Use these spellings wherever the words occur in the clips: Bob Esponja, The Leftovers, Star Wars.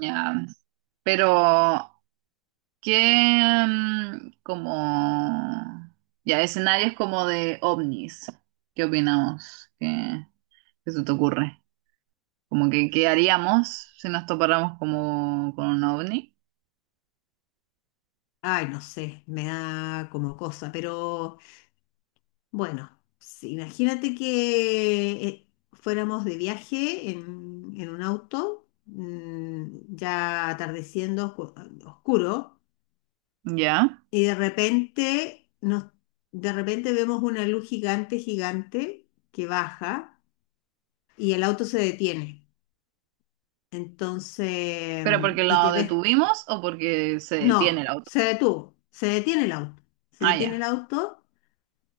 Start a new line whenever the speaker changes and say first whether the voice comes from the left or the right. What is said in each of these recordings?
right: Ya. Pero, ¿qué como ya escenarios como de ovnis? ¿Qué opinamos? ¿Qué, qué se te ocurre? Como que, ¿qué haríamos si nos topáramos como con un ovni?
left: Ay, no sé, me da como cosa, pero bueno, sí, imagínate que fuéramos de viaje en un auto, ya atardeciendo, oscuro,
right: ¿Ya?
left: y de repente, vemos una luz gigante, gigante, que baja y el auto se detiene. Entonces,
right: ¿Pero porque
left: y
right: lo
left: te ves,
right: detuvimos o porque se detiene
left: no,
right: el auto?
left: se detuvo, se detiene el auto, se
right: Ah,
left: detiene el
right: ya.
left: auto.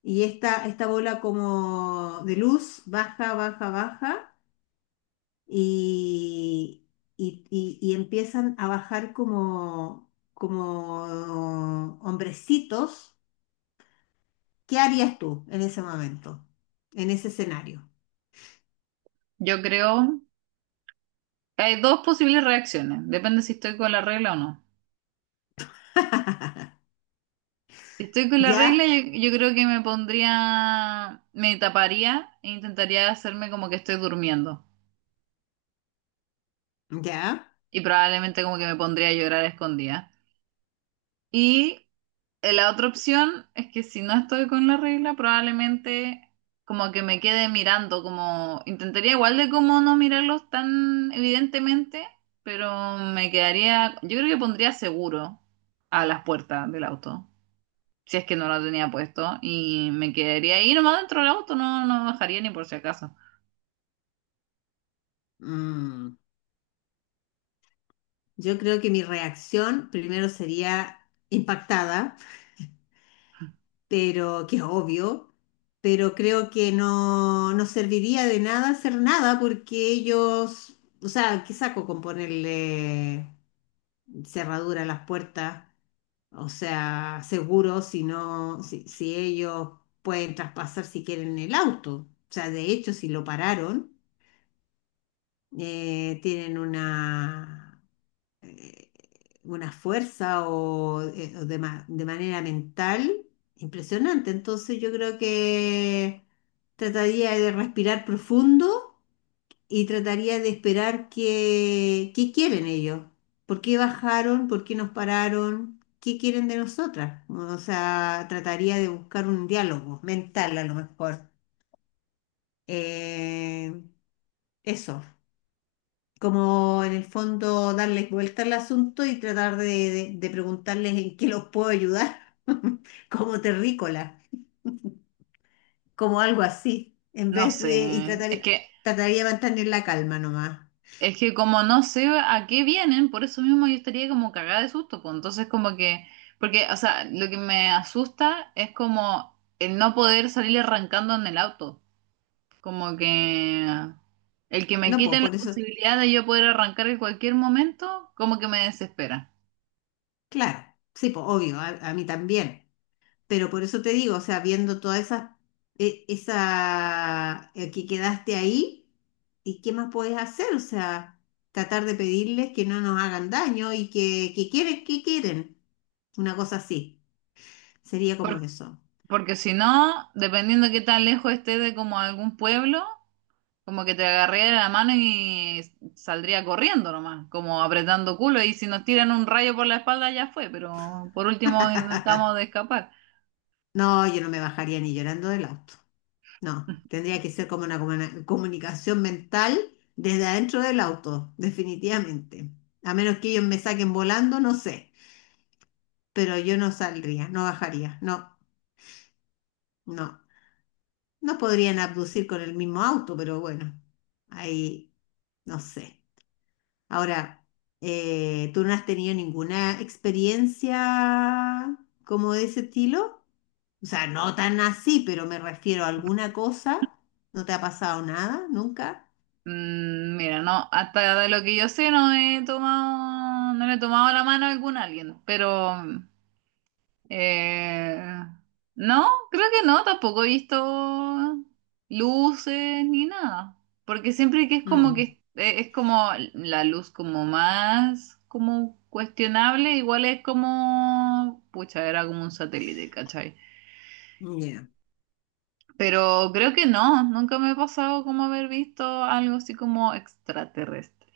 left: Y esta bola como de luz baja, baja, baja y, y empiezan a bajar como hombrecitos. ¿Qué harías tú en ese momento, en ese escenario?
right: Yo creo que hay dos posibles reacciones. Depende si estoy con la regla o no. Estoy con la regla,
left: ¿Ya?
right: yo creo que me pondría, me taparía e intentaría hacerme como que estoy durmiendo.
left: ¿Ya?
right: Y probablemente como que me pondría a llorar a escondida. Y la otra opción es que si no estoy con la regla, probablemente como que me quede mirando, como intentaría igual de como no mirarlos tan evidentemente, pero me quedaría, yo creo que pondría seguro a las puertas del auto, si es que no lo tenía puesto, y me quedaría ahí nomás dentro del auto, no, no bajaría ni por si acaso.
left: Mm. Yo creo que mi reacción primero sería impactada, pero que es obvio, pero creo que no, no serviría de nada hacer nada porque ellos, o sea, ¿qué saco con ponerle cerradura a las puertas? O sea, seguro si no, si ellos pueden traspasar si quieren el auto. O sea, de hecho, si lo pararon, tienen una, eh, una fuerza o, o de manera mental impresionante. Entonces yo creo que trataría de respirar profundo y trataría de esperar qué quieren ellos, por qué bajaron, por qué nos pararon, qué quieren de nosotras. O sea, trataría de buscar un diálogo mental a lo mejor. Eh, eso, como en el fondo darles vuelta al asunto y tratar de preguntarles en qué los puedo ayudar, como terrícola, como algo así, en
right: No
left: vez
right: sé,
left: de, y
right: es
left: tratar,
right: que,
left: trataría de mantener la calma nomás.
right: es que como no sé a qué vienen, por eso mismo yo estaría como cagada de susto, pues entonces como que, porque, o sea, lo que me asusta es como el no poder salir arrancando en el auto, como que el que me
left: No, pues
right: quiten la
left: por eso,
right: posibilidad de yo poder arrancar en cualquier momento, como que me desespera.
left: claro, sí, pues obvio, a mí también. Pero por eso te digo, o sea, viendo toda esa, que quedaste ahí, ¿y qué más puedes hacer? O sea, tratar de pedirles que no nos hagan daño y que quieren, que quieren. Una cosa así. Sería como eso.
right: Porque si no, dependiendo qué tan lejos esté de como algún pueblo, como que te agarraría la mano y saldría corriendo nomás, como apretando culo. Y si nos tiran un rayo por la espalda ya fue, pero por último intentamos de escapar.
left: No, yo no me bajaría ni llorando del auto. No, tendría que ser como una comunicación mental desde adentro del auto, definitivamente. A menos que ellos me saquen volando, no sé. Pero yo no saldría, no bajaría. No, no. No podrían abducir con el mismo auto, pero bueno, ahí no sé. Ahora, ¿tú no has tenido ninguna experiencia como de ese estilo? O sea, no tan así, pero me refiero a alguna cosa. ¿No te ha pasado nada? ¿Nunca?
right: Mm, mira, no, hasta de lo que yo sé no he tomado, no le he tomado la mano a algún alguien, pero Eh, no, creo que no, tampoco he visto luces ni nada, porque siempre
left: Mm,
right: que es como la luz como más como cuestionable, igual es como, pucha, era como un satélite, ¿cachai?
left: ya.
right: Pero creo que no, nunca me ha pasado como haber visto algo así como extraterrestre.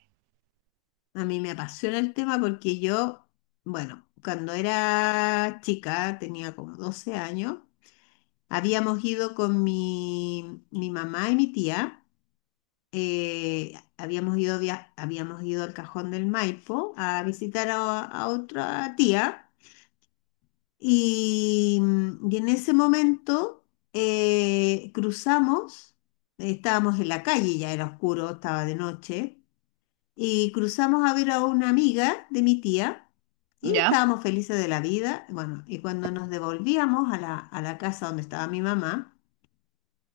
left: A mí me apasiona el tema porque yo, bueno, cuando era chica, tenía como 12 años, habíamos ido con mi mamá y mi tía. Habíamos ido al Cajón del Maipo a visitar a otra tía y, y en ese momento cruzamos, estábamos en la calle, ya era oscuro, estaba de noche, y cruzamos a ver a una amiga de mi tía y
right: ¿Ya?
left: estábamos felices de la vida. Bueno, y cuando nos devolvíamos a la casa donde estaba mi mamá,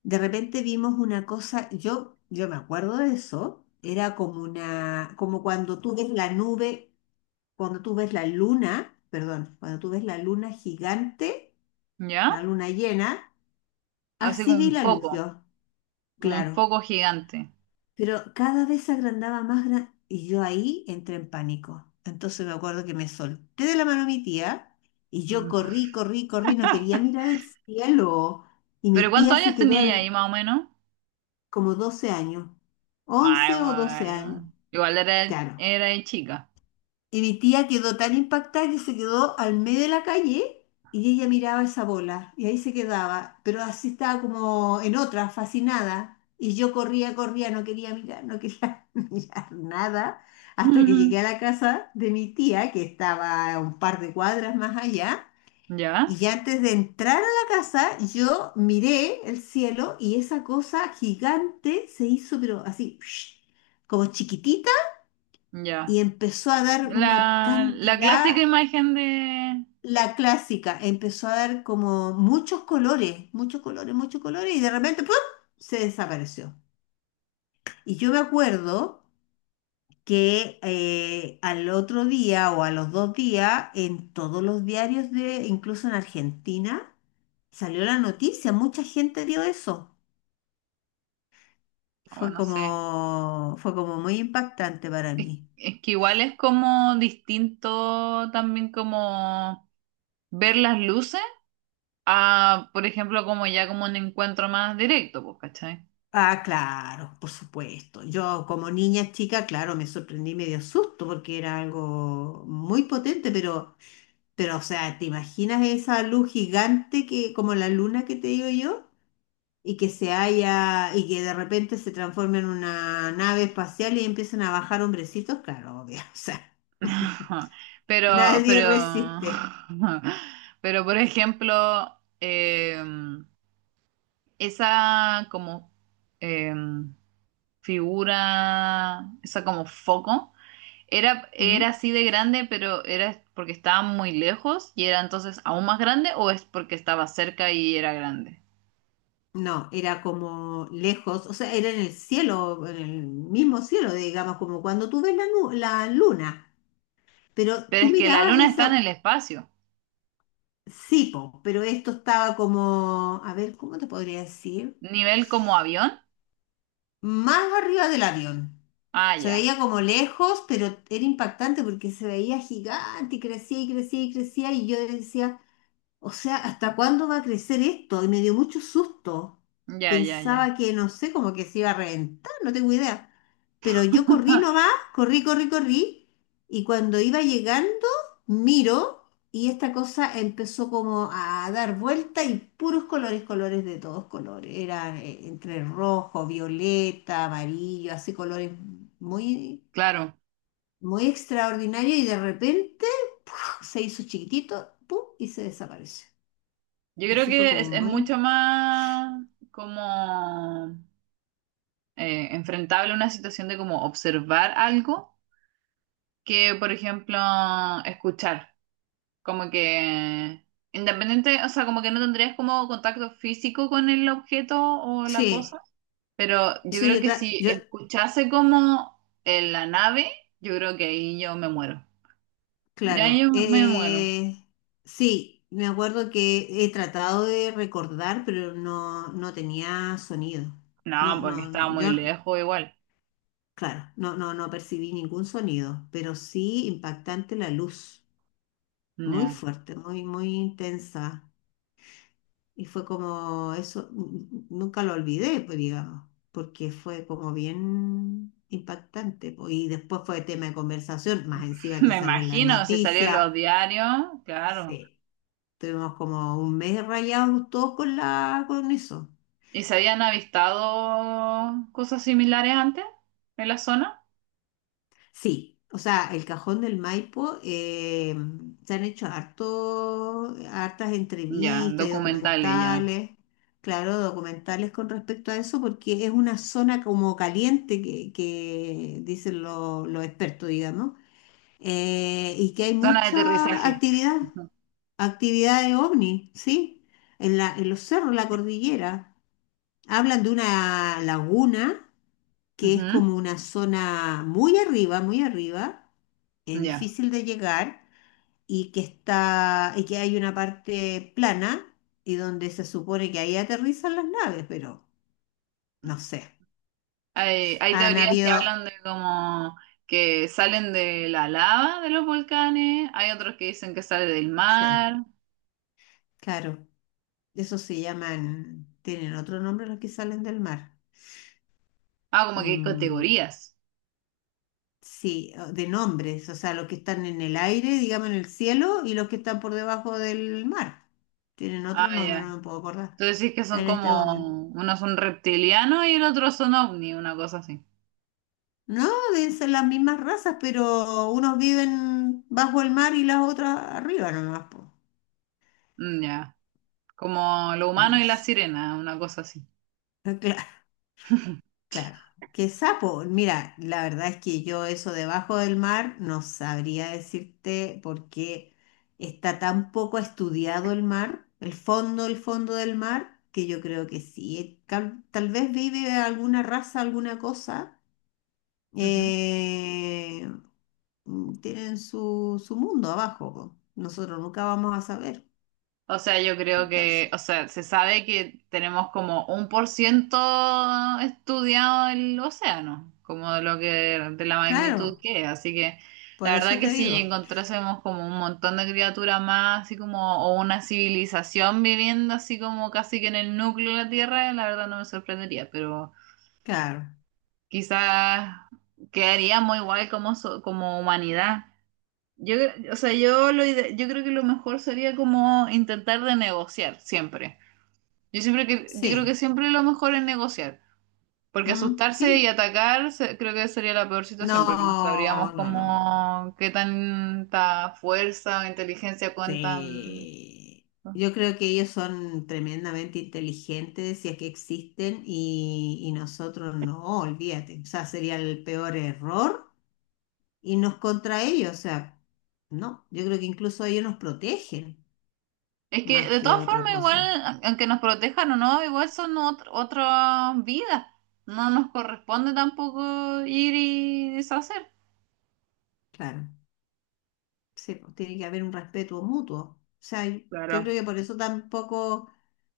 left: de repente vimos una cosa, yo me acuerdo de eso, era como una, como cuando tú ves la nube, cuando tú ves la luna, perdón, cuando tú ves la luna gigante, la
right: ¿Ya?
left: luna llena,
right: Así
left: así vi la luz yo,
right: como un
left: claro,
right: foco gigante.
left: pero cada vez se agrandaba y yo ahí entré en pánico. Entonces me acuerdo que me solté de la mano a mi tía y yo
right: Mm.
left: corrí, corrí, corrí, no quería mirar el cielo y
right: ¿Pero
left: mi
right: cuántos
left: tía se
right: años
left: quedó
right: tenía ahí
left: al,
right: más o menos?
left: como 12 años,
right: Ah,
left: 11 o 12
right: igual.
left: años,
right: Igual era,
left: claro.
right: era de chica.
left: Y mi tía quedó tan impactada que se quedó al medio de la calle y ella miraba esa bola y ahí se quedaba, pero así estaba como en otra, fascinada. Y yo corría, corría, no quería mirar, no quería mirar nada, hasta que
right: Ujú.
left: llegué a la casa de mi tía, que estaba a un par de cuadras más allá. Y
right: Ya,
left: ya antes de entrar a la casa, yo miré el cielo y esa cosa gigante se hizo, pero así, como chiquitita,
right: ya.
left: y empezó a dar una
right: La
left: cantidad,
right: clásica imagen de.
left: la clásica, empezó a dar como muchos colores, muchos colores, muchos colores, y de repente, ¡pum!, se desapareció. Y yo me acuerdo que al otro día o a los 2 días, en todos los diarios de, incluso en Argentina, salió la noticia, mucha gente vio eso.
right: Oh,
left: Fue
right: no sé.
left: como, fue como muy impactante para mí.
right: Es que igual es como distinto también como ver las luces a, por ejemplo, como ya como un encuentro más directo, pues, ¿cachai?
left: Ah, claro, por supuesto. Yo como niña chica, claro, me sorprendí medio susto porque era algo muy potente, pero, o sea, ¿te imaginas esa luz gigante que, como la luna que te digo yo? Y que se haya, y que de repente se transforme en una nave espacial y empiezan a bajar hombrecitos, claro, obvio, o sea,
right: Pero,
left: nadie
right: pero,
left: resiste.
right: pero, por ejemplo, esa como. em, figura, esa como foco, era, era
left: ¿Mm?
right: así de grande, pero era porque estaba muy lejos y era entonces aún más grande o es porque estaba cerca y era grande.
left: No, era como lejos, o sea, era en el cielo, en el mismo cielo, digamos, como cuando tú ves la luna, pero
right: Pero
left: tú
right: es que la
left: mirabas
right: luna está en
left: eso,
right: el espacio,
left: sí, po, pero esto estaba como, a ver, ¿cómo te podría decir?
right: nivel como avión.
left: Más arriba del avión.
right: Ah,
left: Se
right: ya,
left: veía como lejos, pero era impactante porque se veía gigante y crecía y crecía y crecía y yo decía, o sea, ¿hasta cuándo va a crecer esto? Y me dio mucho susto.
right: ya, ya,
left: Pensaba
right: ya.
left: que, no sé, como que se iba a reventar, no tengo idea. Pero yo corrí nomás, corrí, corrí, corrí y cuando iba llegando, miro y esta cosa empezó como a dar vuelta y puros colores, colores de todos colores. Era, entre rojo, violeta, amarillo, así colores muy
right: Claro,
left: muy extraordinario y de repente ¡puf! Se hizo chiquitito, ¡pum! Y se desapareció.
right: yo creo
left: Así fue
right: que
left: como
right: es
left: muy...
right: mucho más como enfrentable una situación de como observar algo que, por ejemplo, escuchar. Como que independiente, o sea, como que no tendrías como contacto físico con el objeto o la cosa,
left: Sí,
right: pero yo
left: eso yo,
right: creo que
left: tra-
right: si
left: yo
right: escuchase como en la nave, yo creo que ahí yo me muero. Ya
left: claro,
right: yo me muero.
left: sí, me acuerdo que he tratado de recordar, pero no, no tenía sonido.
right: No,
left: No,
right: porque
left: no,
right: estaba
left: no, yo,
right: muy lejos igual.
left: claro, no, no, no percibí ningún sonido, pero sí impactante la luz, muy
right: Ya.
left: fuerte, muy, muy intensa. Y fue como eso, nunca lo olvidé, pues digamos, porque fue como bien impactante, pues. Y después fue tema de conversación, más encima que
right: Me
left: salió en las
right: imagino si salieron
left: noticias.
right: los diarios, claro.
left: Sí, tuvimos como un mes rayados todos con con eso.
right: ¿Y se habían avistado cosas similares antes en la zona?
left: Sí, o sea, el Cajón del Maipo, se han hecho harto, hartas
right: Ya,
left: entrevistas y
right: documentales ya.
left: documentales, claro, documentales con respecto a eso, porque es una zona como caliente que dicen los expertos, digamos, y que hay
right: Zona de
left: mucha
right: aterrizaje.
left: actividad, actividad de ovni, ¿sí? En la, en los cerros, la cordillera. Hablan de una laguna que es
right: Ujú.
left: como una zona muy arriba, muy arriba,
right: Ya.
left: difícil de llegar y que está, y que hay una parte plana y donde se supone que ahí aterrizan las naves, pero no sé.
right: Hay
left: Han
right: teorías que
left: habido,
right: hablan de como que salen de la lava de los volcanes, hay otros que dicen que sale del
left: sí,
right: mar.
left: claro, eso se llaman, tienen otro nombre los que salen del mar.
right: Ah, como que hay
left: Mm,
right: categorías.
left: sí, de nombres, o sea, los que están en el aire, digamos en el cielo, y los que están por debajo del mar. Tienen
right: Ah,
left: otro nombre,
right: ya.
left: no me puedo acordar
right: Tú decís que son
left: en este momento.
right: como, unos son reptilianos y el otro son ovni, una cosa así.
left: No, deben ser las mismas razas, pero unos viven bajo el mar y las otras arriba nomás, po.
right: Mm, ya. Como lo humano
left: No
right: y la
left: sé.
right: sirena, una cosa así.
left: Ah, claro, claro. ¿Qué sapo? Mira, la verdad es que yo eso debajo del mar no sabría decirte por qué está tan poco estudiado el mar, el fondo del mar, que yo creo que sí. Tal vez vive alguna raza, alguna cosa,
right: Ujú.
left: eh, tienen su mundo abajo, po. Nosotros nunca vamos a saber.
right: O sea, yo creo que,
left: Entonces,
right: o sea, se sabe que tenemos como un por ciento estudiado el océano, como de lo que, de la magnitud
left: claro,
right: que es. Así que la
left: por eso
right: verdad que
left: te
right: si
left: digo,
right: encontrásemos como un montón de criaturas más, así como, o una civilización viviendo así como casi que en el núcleo de la Tierra, la verdad no me sorprendería, pero
left: claro,
right: quizás quedaríamos igual como, so- como humanidad. Yo, cre- o sea, yo, lo, ide- yo creo que lo mejor sería como intentar de negociar siempre. Yo siempre que, yo creo que
left: sí,
right: siempre lo mejor es negociar, porque
left: mm,
right: asustarse y
left: sí,
right: atacar se- creo que sería la peor situación, porque no sabríamos
left: no, no, no, no,
right: cómo, qué tanta fuerza o inteligencia cuentan.
left: sí.
right: ¿No?
left: Yo creo que ellos son tremendamente inteligentes, si es que existen, y nosotros no, olvídate. O sea, sería el peor error irnos contra ellos. O sea, no, yo creo que incluso ellos nos protegen,
right: Es que
left: más
right: de
left: que
right: todas
left: otra
right: formas igual,
left: cosa.
right: a- aunque nos protejan o no, igual son ot- otras vidas. No nos corresponde tampoco ir y deshacer.
left: Claro, sí, pues, tiene que haber un respeto mutuo. O sea, yo creo
right: Claro.
left: que por eso tampoco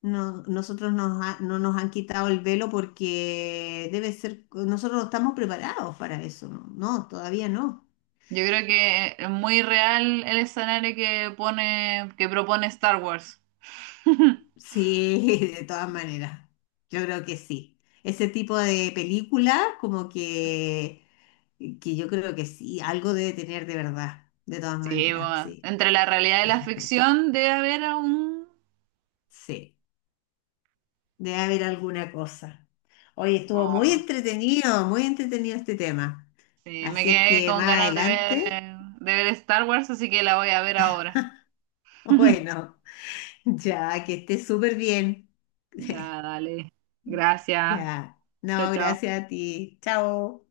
left: nosotros no nos han quitado el velo porque debe ser, nosotros no estamos preparados para eso, ¿no? No, todavía no.
right: Yo creo que es muy real el escenario que pone, que propone Star Wars.
left: Sí, de todas maneras, yo creo que sí. Ese tipo de película, como que yo creo que sí, algo debe tener de verdad, de todas
right: Sí,
left: maneras,
right: bueno,
left: sí,
right: entre la realidad y la ficción debe haber aún...
left: sí. Debe haber alguna cosa. Hoy estuvo
right: Oh,
left: muy entretenido este tema.
right: sí, me
left: Así es
right: quedé
left: que
right: con
left: más
right: ganas
left: adelante,
right: de ver Star Wars, así que la voy a ver ahora.
left: bueno, ya que estés súper bien.
right: Ya, dale. Gracias.
left: Ya.
right: Chao,
left: No,
right: chao.
left: gracias a ti. Chao.